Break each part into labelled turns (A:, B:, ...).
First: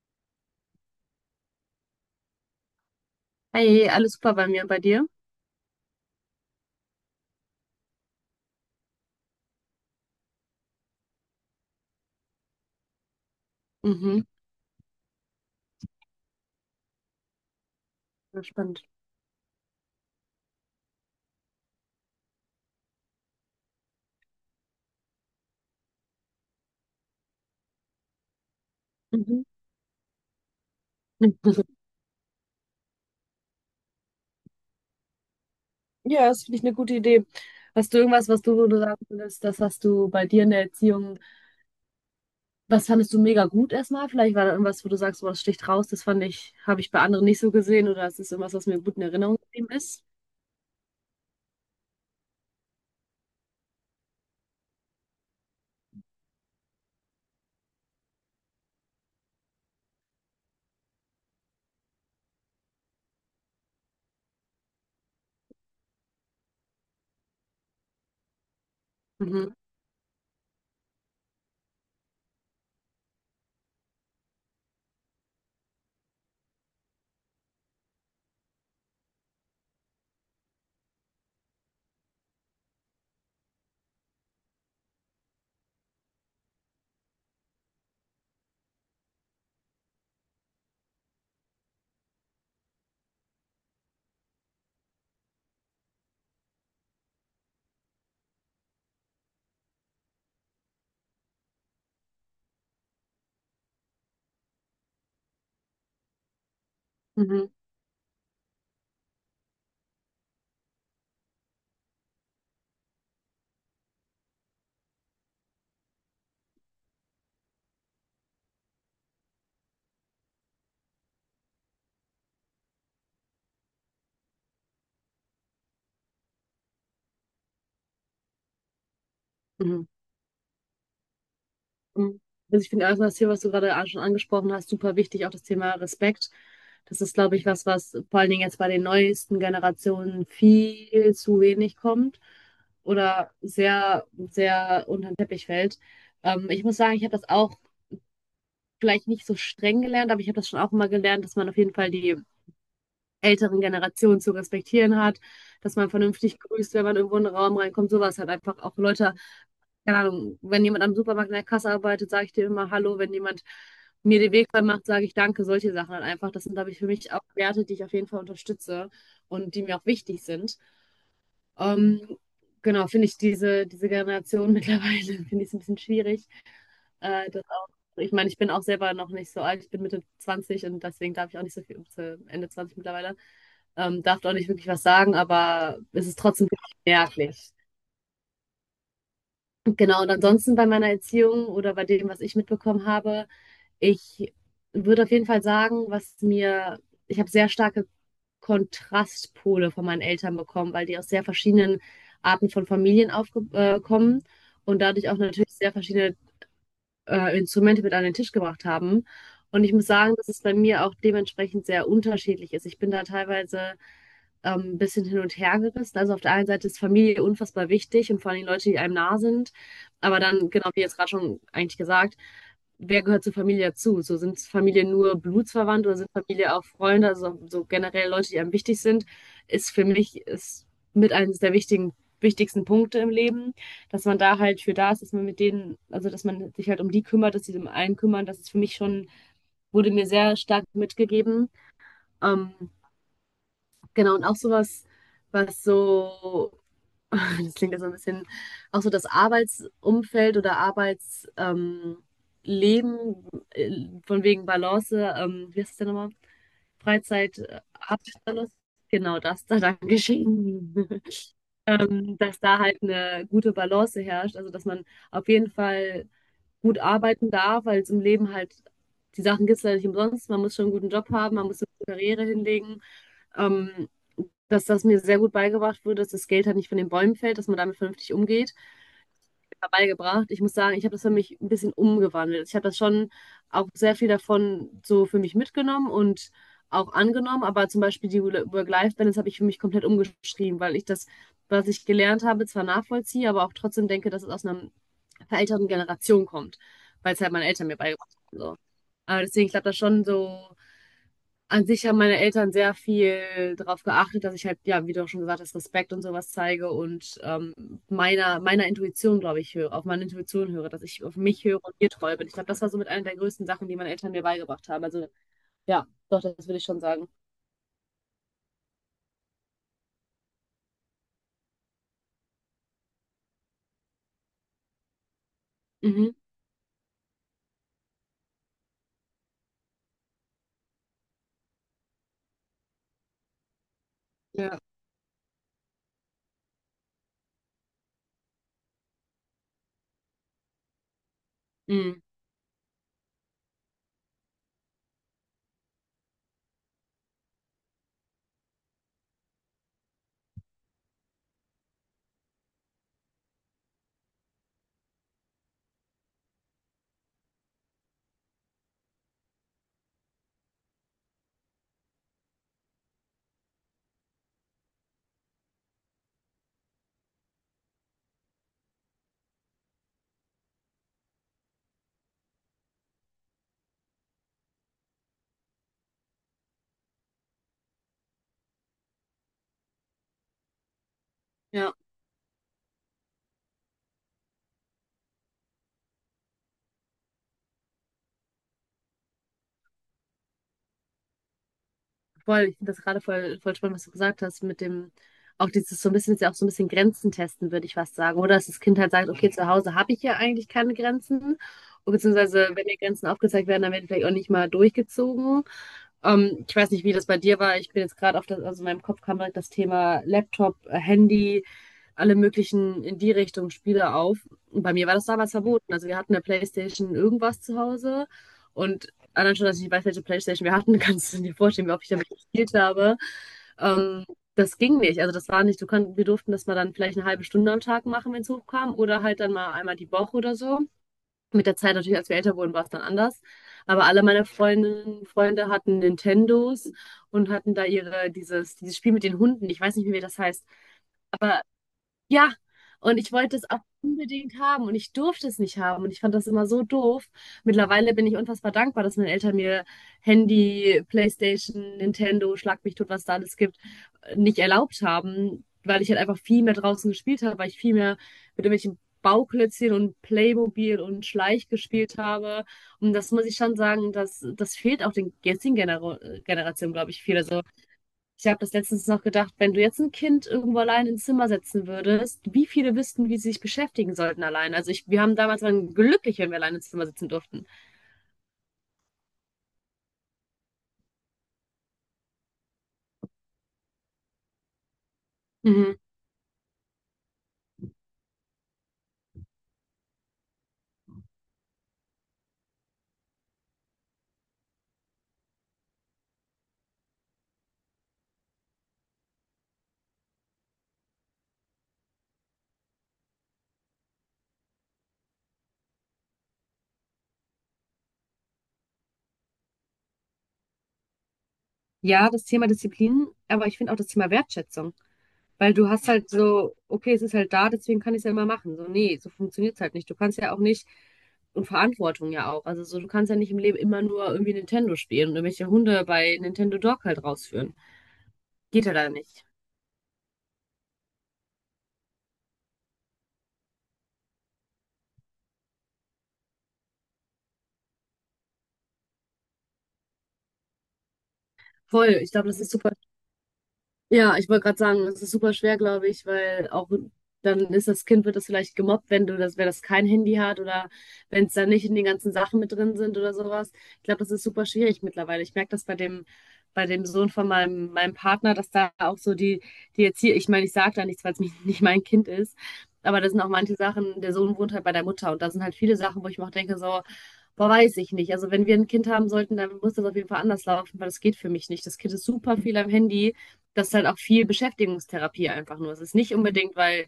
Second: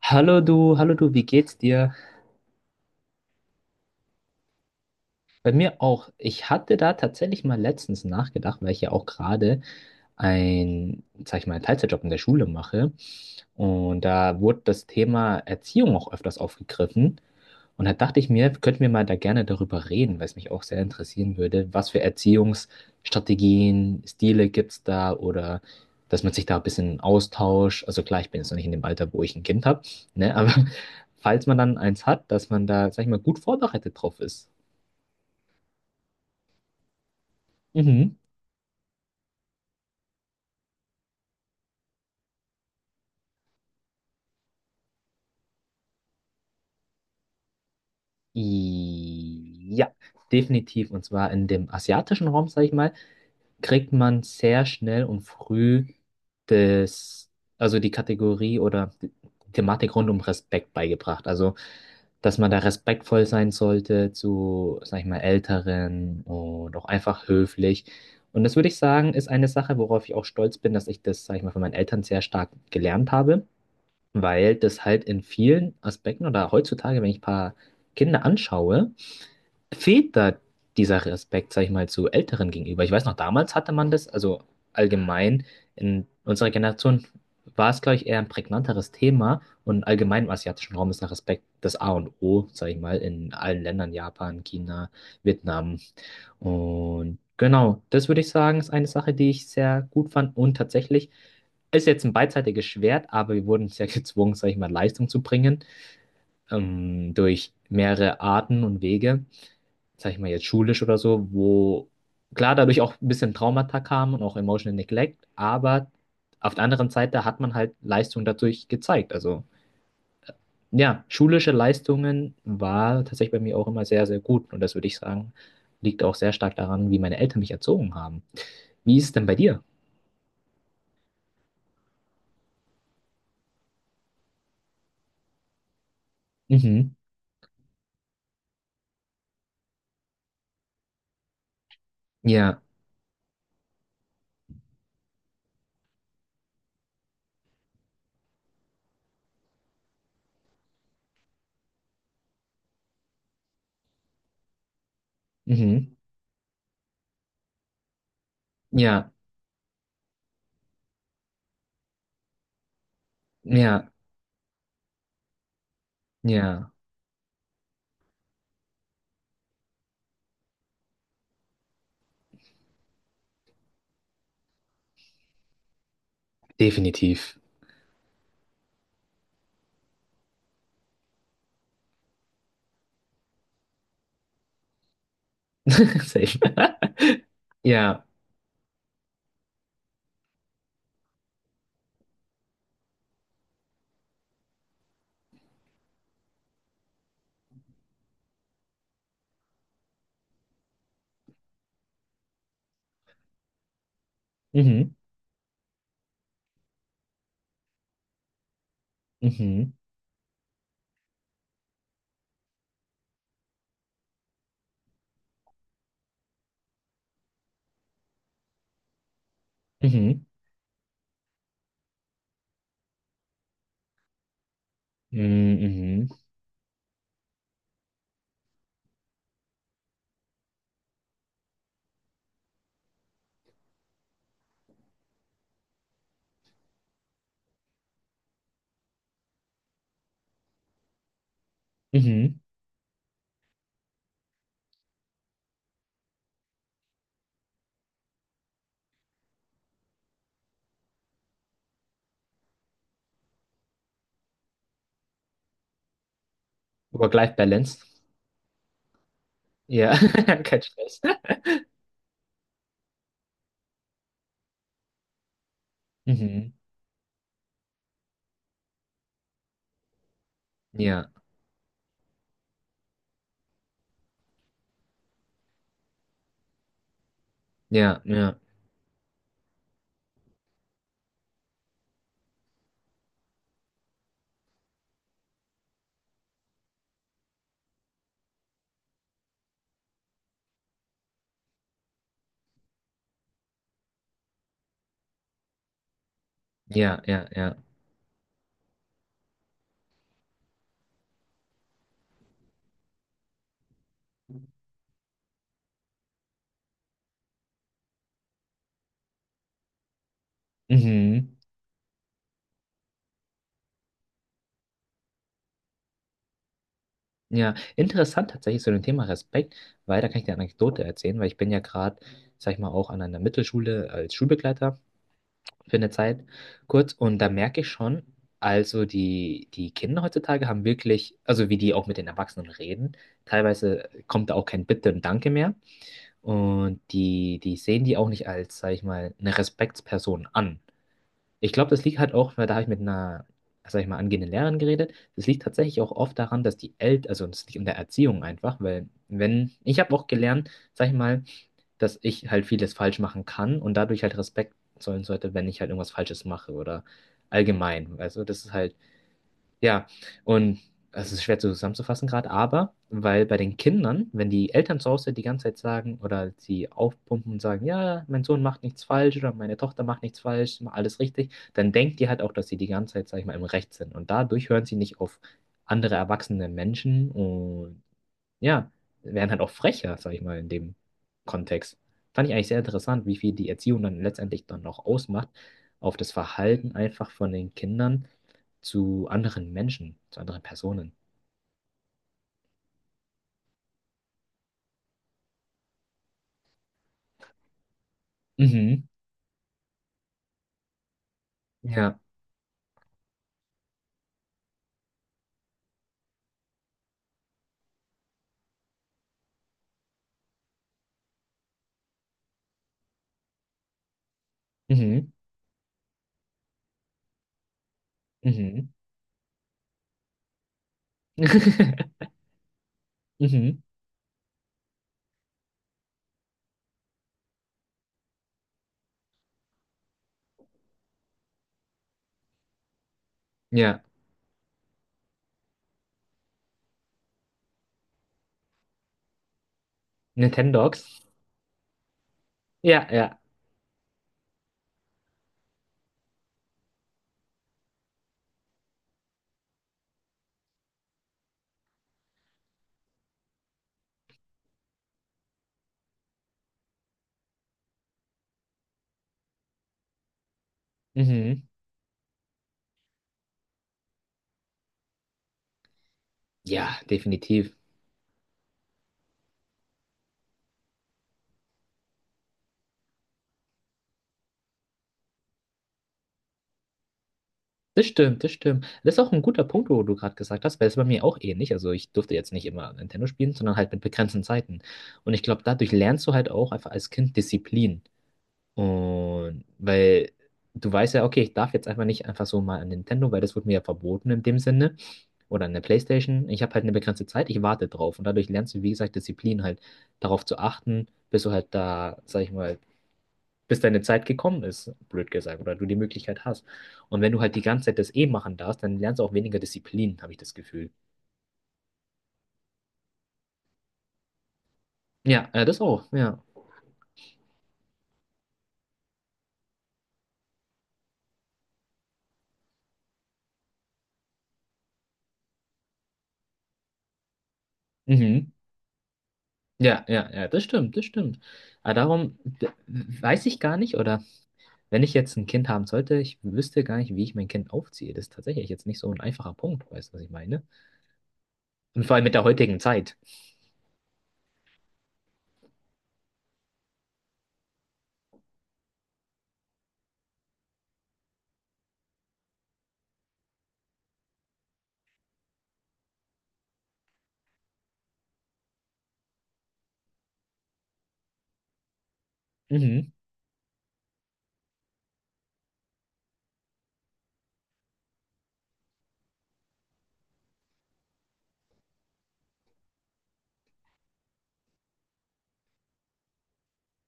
A: Hallo du, wie geht's dir?
B: Hey, alles super bei mir, bei dir?
A: Bei mir auch. Ich hatte da tatsächlich mal letztens nachgedacht, weil ich ja auch gerade ein, sag ich mal, einen Teilzeitjob in der Schule mache. Und
B: Mhm.
A: da wurde das Thema Erziehung auch öfters aufgegriffen. Und da dachte ich
B: Ja,
A: mir, könnten
B: spannend.
A: wir mal da gerne darüber reden, weil es mich auch sehr interessieren würde, was für Erziehungsstrategien, Stile gibt es da, oder dass man sich da ein bisschen austauscht. Also klar, ich bin jetzt noch nicht in dem Alter, wo ich ein
B: Mhm.
A: Kind habe, ne? Aber falls man dann eins hat, dass man da, sag ich mal, gut vorbereitet drauf ist.
B: Ja, das finde ich eine gute Idee. Hast du
A: Mhm.
B: irgendwas, wo du sagen würdest, das hast du bei dir in der Erziehung, was fandest du mega gut erstmal? Vielleicht war da irgendwas, wo du sagst, boah, das sticht raus, habe ich bei anderen nicht so gesehen oder es ist irgendwas, was mir gut in Erinnerung geblieben
A: I Ja,
B: ist?
A: definitiv. Und zwar in dem asiatischen Raum, sag ich mal, kriegt man sehr schnell und früh das, also die Kategorie oder die Thematik rund um Respekt beigebracht. Also, dass man da respektvoll sein sollte zu, sag ich mal, Älteren und auch einfach höflich. Und das würde ich sagen, ist eine
B: Mhm.
A: Sache, worauf ich auch stolz bin, dass ich das, sag ich mal, von meinen Eltern sehr stark gelernt habe, weil das halt in vielen Aspekten oder heutzutage, wenn ich ein paar Kinder anschaue, fehlt da dieser Respekt, sag ich mal, zu Älteren gegenüber. Ich weiß noch, damals hatte man das, also allgemein in unserer Generation war es, glaube ich, eher ein prägnanteres Thema, und allgemein im asiatischen Raum ist der Respekt das A und O, sag ich mal, in allen Ländern, Japan, China, Vietnam, und genau, das würde ich sagen, ist eine Sache, die ich sehr gut fand. Und tatsächlich ist jetzt ein beidseitiges Schwert, aber wir wurden sehr gezwungen, sag ich mal, Leistung zu bringen,
B: Mhm.
A: durch mehrere Arten und Wege, sag ich mal jetzt schulisch oder so, wo klar dadurch auch ein bisschen Traumata kamen und auch Emotional Neglect, aber auf der anderen Seite hat man halt Leistung dadurch gezeigt. Also ja, schulische Leistungen war tatsächlich bei mir auch immer sehr, sehr gut, und das würde ich sagen, liegt auch sehr stark daran, wie meine Eltern mich erzogen haben. Wie ist es denn bei dir?
B: Mhm. Mhm. Also ich finde erstmal das hier, was du gerade schon angesprochen hast, super wichtig, auch das Thema Respekt.
A: Mhm.
B: Das ist, glaube ich, was vor allen Dingen jetzt bei den neuesten Generationen viel zu wenig kommt
A: Ja,
B: oder sehr, sehr unter den Teppich fällt. Ich muss sagen, ich habe das auch vielleicht nicht so streng gelernt, aber ich habe das schon auch immer gelernt, dass man auf jeden Fall die älteren Generationen zu respektieren hat, dass man
A: mhm.
B: vernünftig grüßt, wenn man irgendwo in den Raum reinkommt, sowas halt einfach auch
A: Ja,
B: Leute, keine Ahnung, wenn jemand am Supermarkt in der Kasse arbeitet, sage ich dir immer Hallo. Wenn jemand
A: ja,
B: mir den Weg frei macht, sage ich Danke. Solche Sachen halt einfach. Das sind, glaube
A: ja,
B: ich, für mich auch Werte, die ich auf jeden Fall unterstütze und die mir auch wichtig sind. Ähm, genau, finde ich diese Generation mittlerweile, finde ich es ein bisschen schwierig.
A: definitiv.
B: Das auch, ich meine, ich bin auch selber noch nicht so alt. Ich bin Mitte 20 und deswegen darf ich auch nicht so viel, zu Ende 20 mittlerweile, darf auch nicht wirklich was sagen, aber es ist
A: Safe.
B: trotzdem merklich.
A: Ja,
B: Genau, und ansonsten bei meiner Erziehung oder bei dem, was ich mitbekommen habe, ich würde auf jeden Fall sagen, ich habe sehr starke Kontrastpole von meinen Eltern bekommen, weil die aus sehr verschiedenen Arten von Familien aufkommen kommen und
A: mhm,
B: dadurch auch natürlich sehr verschiedene Instrumente mit an den Tisch gebracht haben. Und
A: mhm,
B: ich muss sagen, dass es bei mir auch dementsprechend sehr unterschiedlich ist. Ich bin da teilweise bisschen hin und her gerissen. Also auf der einen Seite ist Familie unfassbar wichtig und vor allem Leute, die einem nah sind. Aber
A: mhm,
B: dann, genau wie jetzt gerade schon eigentlich gesagt, wer gehört zur Familie dazu? So sind Familie nur
A: mhm,
B: Blutsverwandt oder
A: mhm.
B: sind Familie auch Freunde, also so generell Leute, die einem wichtig sind, ist für mich ist mit eines der wichtigen wichtigsten Punkte im Leben, dass man da halt für da ist, dass man mit denen, also dass man sich halt um die kümmert, dass sie um einen kümmern, das ist für mich schon, wurde mir sehr stark mitgegeben.
A: Mhm.
B: Ähm, Genau, und auch sowas, was so, das klingt ja so ein bisschen, auch so das Arbeitsumfeld oder Arbeitsleben, Leben, von wegen Balance, wie heißt das denn nochmal? Freizeit,
A: Work-Life-Balance.
B: Arbeitsbalance, genau das da dann
A: Ja, kein
B: geschehen.
A: Stress.
B: Dass da halt eine gute Balance herrscht, also dass man auf jeden Fall
A: Mhm.
B: gut arbeiten darf, weil es im Leben halt, die Sachen gibt es leider nicht umsonst, man muss schon einen guten Job
A: Ja,
B: haben, man muss eine gute Karriere hinlegen. Ähm, Dass das mir sehr gut beigebracht wurde, dass das Geld halt nicht von den Bäumen fällt, dass man damit
A: ja,
B: vernünftig
A: ja,
B: umgeht. Beigebracht. Ich muss sagen, ich habe das für mich ein bisschen umgewandelt. Ich habe das schon auch sehr viel davon so für mich mitgenommen und auch angenommen, aber zum Beispiel die Work-Life-Balance habe ich für mich komplett umgeschrieben, weil ich das, was ich gelernt habe, zwar nachvollziehe, aber auch trotzdem denke, dass es aus einer verälterten Generation kommt,
A: ja,
B: weil es
A: ja,
B: halt meine
A: ja.
B: Eltern mir beigebracht haben. So. Aber deswegen, ich glaube, das schon so an sich haben meine Eltern sehr viel darauf geachtet, dass ich halt, ja, wie du auch schon gesagt hast, Respekt und sowas zeige und meiner Intuition, glaube ich, höre, auf meine Intuition höre, dass ich auf
A: Mhm.
B: mich höre und ihr treu bin. Ich glaube, das war so mit einer der größten Sachen, die meine Eltern mir beigebracht haben. Also ja, doch, das würde ich schon sagen.
A: Ja, interessant tatsächlich zu dem Thema Respekt, weil da kann ich dir eine Anekdote erzählen. Weil ich bin ja gerade, sag ich mal, auch an einer Mittelschule als Schulbegleiter für eine
B: Mhm.
A: Zeit kurz, und da merke ich schon, also die Kinder heutzutage haben wirklich, also wie die auch mit den Erwachsenen reden, teilweise kommt da auch
B: Ja.
A: kein Bitte und Danke mehr. Und die, die sehen die auch nicht als, sag ich mal, eine Respektsperson an. Ich glaube, das liegt
B: Mhm.
A: halt auch, weil da habe ich mit einer, sag ich mal, angehenden Lehrerin geredet. Das liegt tatsächlich auch oft daran, dass die Eltern, also das liegt in der Erziehung einfach, weil wenn, ich habe auch gelernt, sag ich mal, dass ich halt vieles falsch machen kann und dadurch halt Respekt zollen sollte, wenn ich halt irgendwas Falsches mache oder allgemein. Also das ist halt ja, und es ist schwer zusammenzufassen gerade, aber weil bei den Kindern, wenn die Eltern zu Hause die ganze Zeit sagen oder sie aufpumpen und sagen, ja, mein Sohn macht nichts falsch oder meine Tochter macht nichts falsch, macht alles richtig, dann denkt die halt auch, dass sie die ganze Zeit, sag ich mal, im Recht sind. Und dadurch hören sie nicht auf andere erwachsene Menschen, und ja, werden halt auch frecher, sag ich mal, in dem
B: Ja.
A: Kontext. Fand ich eigentlich sehr interessant, wie viel die Erziehung dann letztendlich dann noch ausmacht auf das Verhalten einfach von den Kindern zu anderen Menschen, zu anderen Personen.
B: Voll, ich finde das gerade voll, voll spannend, was du gesagt hast, mit dem, auch dieses so ein bisschen, ist ja auch so ein bisschen Grenzen testen, würde ich fast sagen. Oder dass das Kind
A: Mhm.
B: halt sagt, okay, zu Hause habe ich ja eigentlich keine Grenzen. Und
A: Ja.
B: beziehungsweise, wenn mir Grenzen aufgezeigt werden, dann werden die vielleicht auch nicht mal durchgezogen. Ich weiß nicht, wie das bei dir war. Ich bin jetzt gerade auf das, also in meinem Kopf kam direkt das Thema Laptop, Handy, alle möglichen in die Richtung Spiele auf. Und bei mir war das
A: Mhm.
B: damals verboten. Also wir hatten eine Playstation irgendwas zu Hause,
A: Mhm.
B: und allein schon, dass ich nicht weiß, welche Playstation wir hatten, kannst du dir vorstellen, wie oft ich damit gespielt habe.
A: Mhm.
B: Ähm, Das ging nicht. Also das war nicht, du kannst. Wir durften das mal dann vielleicht eine halbe Stunde am Tag machen, wenn es hochkam, oder halt dann mal einmal die Woche oder so. Mit der Zeit natürlich, als wir älter wurden, war es dann anders.
A: Ja.
B: Aber alle meine Freundinnen, Freunde hatten Nintendos und hatten da ihre, dieses Spiel mit den Hunden. Ich weiß nicht, wie das heißt.
A: Nintendogs.
B: Ja,
A: Ja,
B: und ich
A: ja.
B: wollte es auch unbedingt haben und ich durfte es nicht haben und ich fand das immer so doof. Mittlerweile bin ich unfassbar dankbar, dass meine Eltern mir Handy, PlayStation, Nintendo, schlag mich tot, was da alles gibt, nicht erlaubt haben, weil ich halt einfach viel mehr draußen gespielt habe, weil ich viel mehr mit irgendwelchen Bauklötzchen und Playmobil und
A: Mhm.
B: Schleich gespielt habe. Und das muss ich schon sagen, dass das fehlt auch den jetzigen Generationen,
A: Ja,
B: glaube ich, viel. Also
A: definitiv.
B: ich habe das letztens noch gedacht, wenn du jetzt ein Kind irgendwo allein ins Zimmer setzen würdest, wie viele wüssten, wie sie sich beschäftigen sollten allein? Also ich, wir haben damals waren glücklich, wenn wir allein ins Zimmer sitzen durften.
A: Das stimmt, das stimmt. Das ist auch ein guter Punkt, wo du gerade gesagt hast, weil es bei mir auch ähnlich. Also ich durfte jetzt nicht immer Nintendo spielen, sondern halt mit begrenzten Zeiten. Und ich glaube, dadurch
B: Mhm.
A: lernst du halt auch einfach als Kind Disziplin. Und weil du weißt ja, okay, ich darf jetzt einfach nicht einfach so mal an Nintendo, weil das wurde mir ja verboten in dem Sinne. Oder an der PlayStation. Ich habe halt eine begrenzte Zeit, ich warte drauf. Und dadurch lernst du, wie gesagt, Disziplin halt darauf zu achten, bis du halt da, sag ich mal, bis deine Zeit gekommen ist, blöd gesagt, oder du die Möglichkeit hast. Und wenn du halt die ganze Zeit das eh machen darfst, dann lernst du auch weniger Disziplin, habe ich das Gefühl.
B: Ja, das Thema Disziplin, aber ich finde auch das Thema Wertschätzung.
A: Ja,
B: Weil
A: das
B: du
A: auch,
B: hast halt
A: ja.
B: so, okay, es ist halt da, deswegen kann ich es ja immer machen. So, nee, so funktioniert es halt nicht. Du kannst ja auch nicht, und Verantwortung ja auch. Also so, du kannst ja nicht im Leben immer nur irgendwie Nintendo spielen und irgendwelche Hunde bei Nintendo Dog halt rausführen.
A: Mhm.
B: Geht ja da nicht.
A: Ja, ja, ja, das stimmt, das stimmt. Aber darum weiß ich gar nicht, oder wenn ich jetzt ein Kind haben sollte, ich wüsste gar nicht, wie ich mein Kind aufziehe. Das ist tatsächlich jetzt nicht so ein einfacher Punkt, weißt du, was ich meine? Und
B: Voll,
A: vor allem
B: ich
A: mit der
B: glaube, das ist
A: heutigen
B: super.
A: Zeit.
B: Ja, ich wollte gerade sagen, das ist super schwer, glaube ich, weil auch dann ist das Kind, wird das vielleicht gemobbt, wenn du das, wenn das kein Handy hat oder wenn es da nicht in den ganzen Sachen mit drin sind oder sowas. Ich glaube, das ist super schwierig mittlerweile. Ich merke das bei dem, Sohn von meinem Partner, dass da auch so die Erziehung, ich meine, ich sage da nichts, weil es nicht mein Kind ist,
A: Mhm,
B: aber das sind auch manche Sachen, der Sohn wohnt halt bei der Mutter und da sind halt viele Sachen, wo ich mir auch denke, so, boah, weiß ich nicht. Also wenn wir ein Kind haben sollten, dann muss das auf jeden Fall anders laufen, weil das geht für mich nicht. Das Kind ist super viel am Handy, das ist halt auch viel Beschäftigungstherapie einfach nur. Es ist nicht unbedingt, weil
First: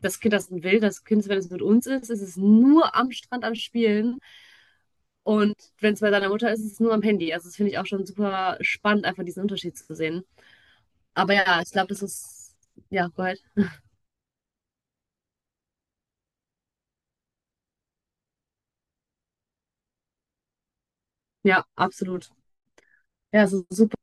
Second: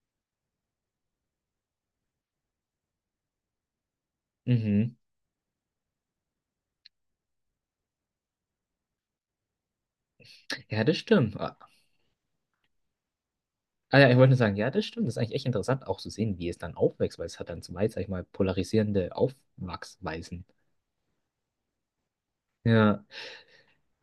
B: das Kind das will, das Kind, wenn es mit uns ist, ist es nur am Strand am Spielen.
A: mhm.
B: Und wenn es bei seiner Mutter ist, ist es nur am Handy. Also das finde ich auch schon super spannend, einfach diesen Unterschied zu sehen.
A: Ja, das
B: Aber
A: stimmt. Ah,
B: ja, ich glaube, das ist, ja, gut.
A: ah ja, ich wollte nur sagen, ja, das stimmt. Das ist eigentlich echt interessant, auch zu sehen, wie es dann aufwächst, weil es hat dann zwei, sag ich mal, polarisierende Aufwachsweisen.
B: Ja, absolut.
A: Ja,
B: Ja, es ist super,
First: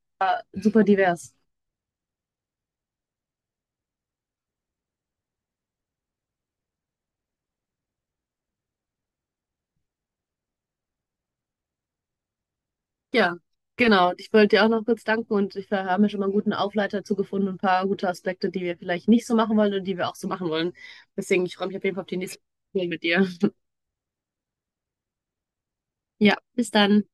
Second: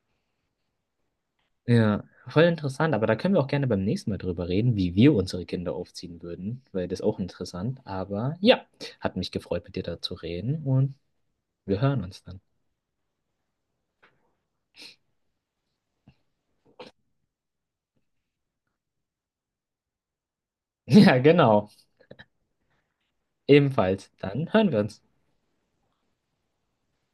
B: super divers.
A: ja, voll interessant. Aber da können wir auch gerne beim nächsten Mal drüber reden, wie wir unsere Kinder aufziehen würden, weil das ist auch interessant. Aber ja, hat mich gefreut, mit dir da zu reden, und wir hören uns dann.
B: Ja, genau. Ich wollte dir auch noch kurz danken und ich wir haben mir schon mal einen guten Aufleiter dazu gefunden, und ein paar gute Aspekte, die wir vielleicht nicht so machen wollen und die wir auch so machen wollen.
A: Ja,
B: Deswegen, ich
A: genau.
B: freue mich auf jeden Fall auf die nächste Folge mit dir.
A: Ebenfalls. Dann hören wir uns.
B: Ja, bis dann.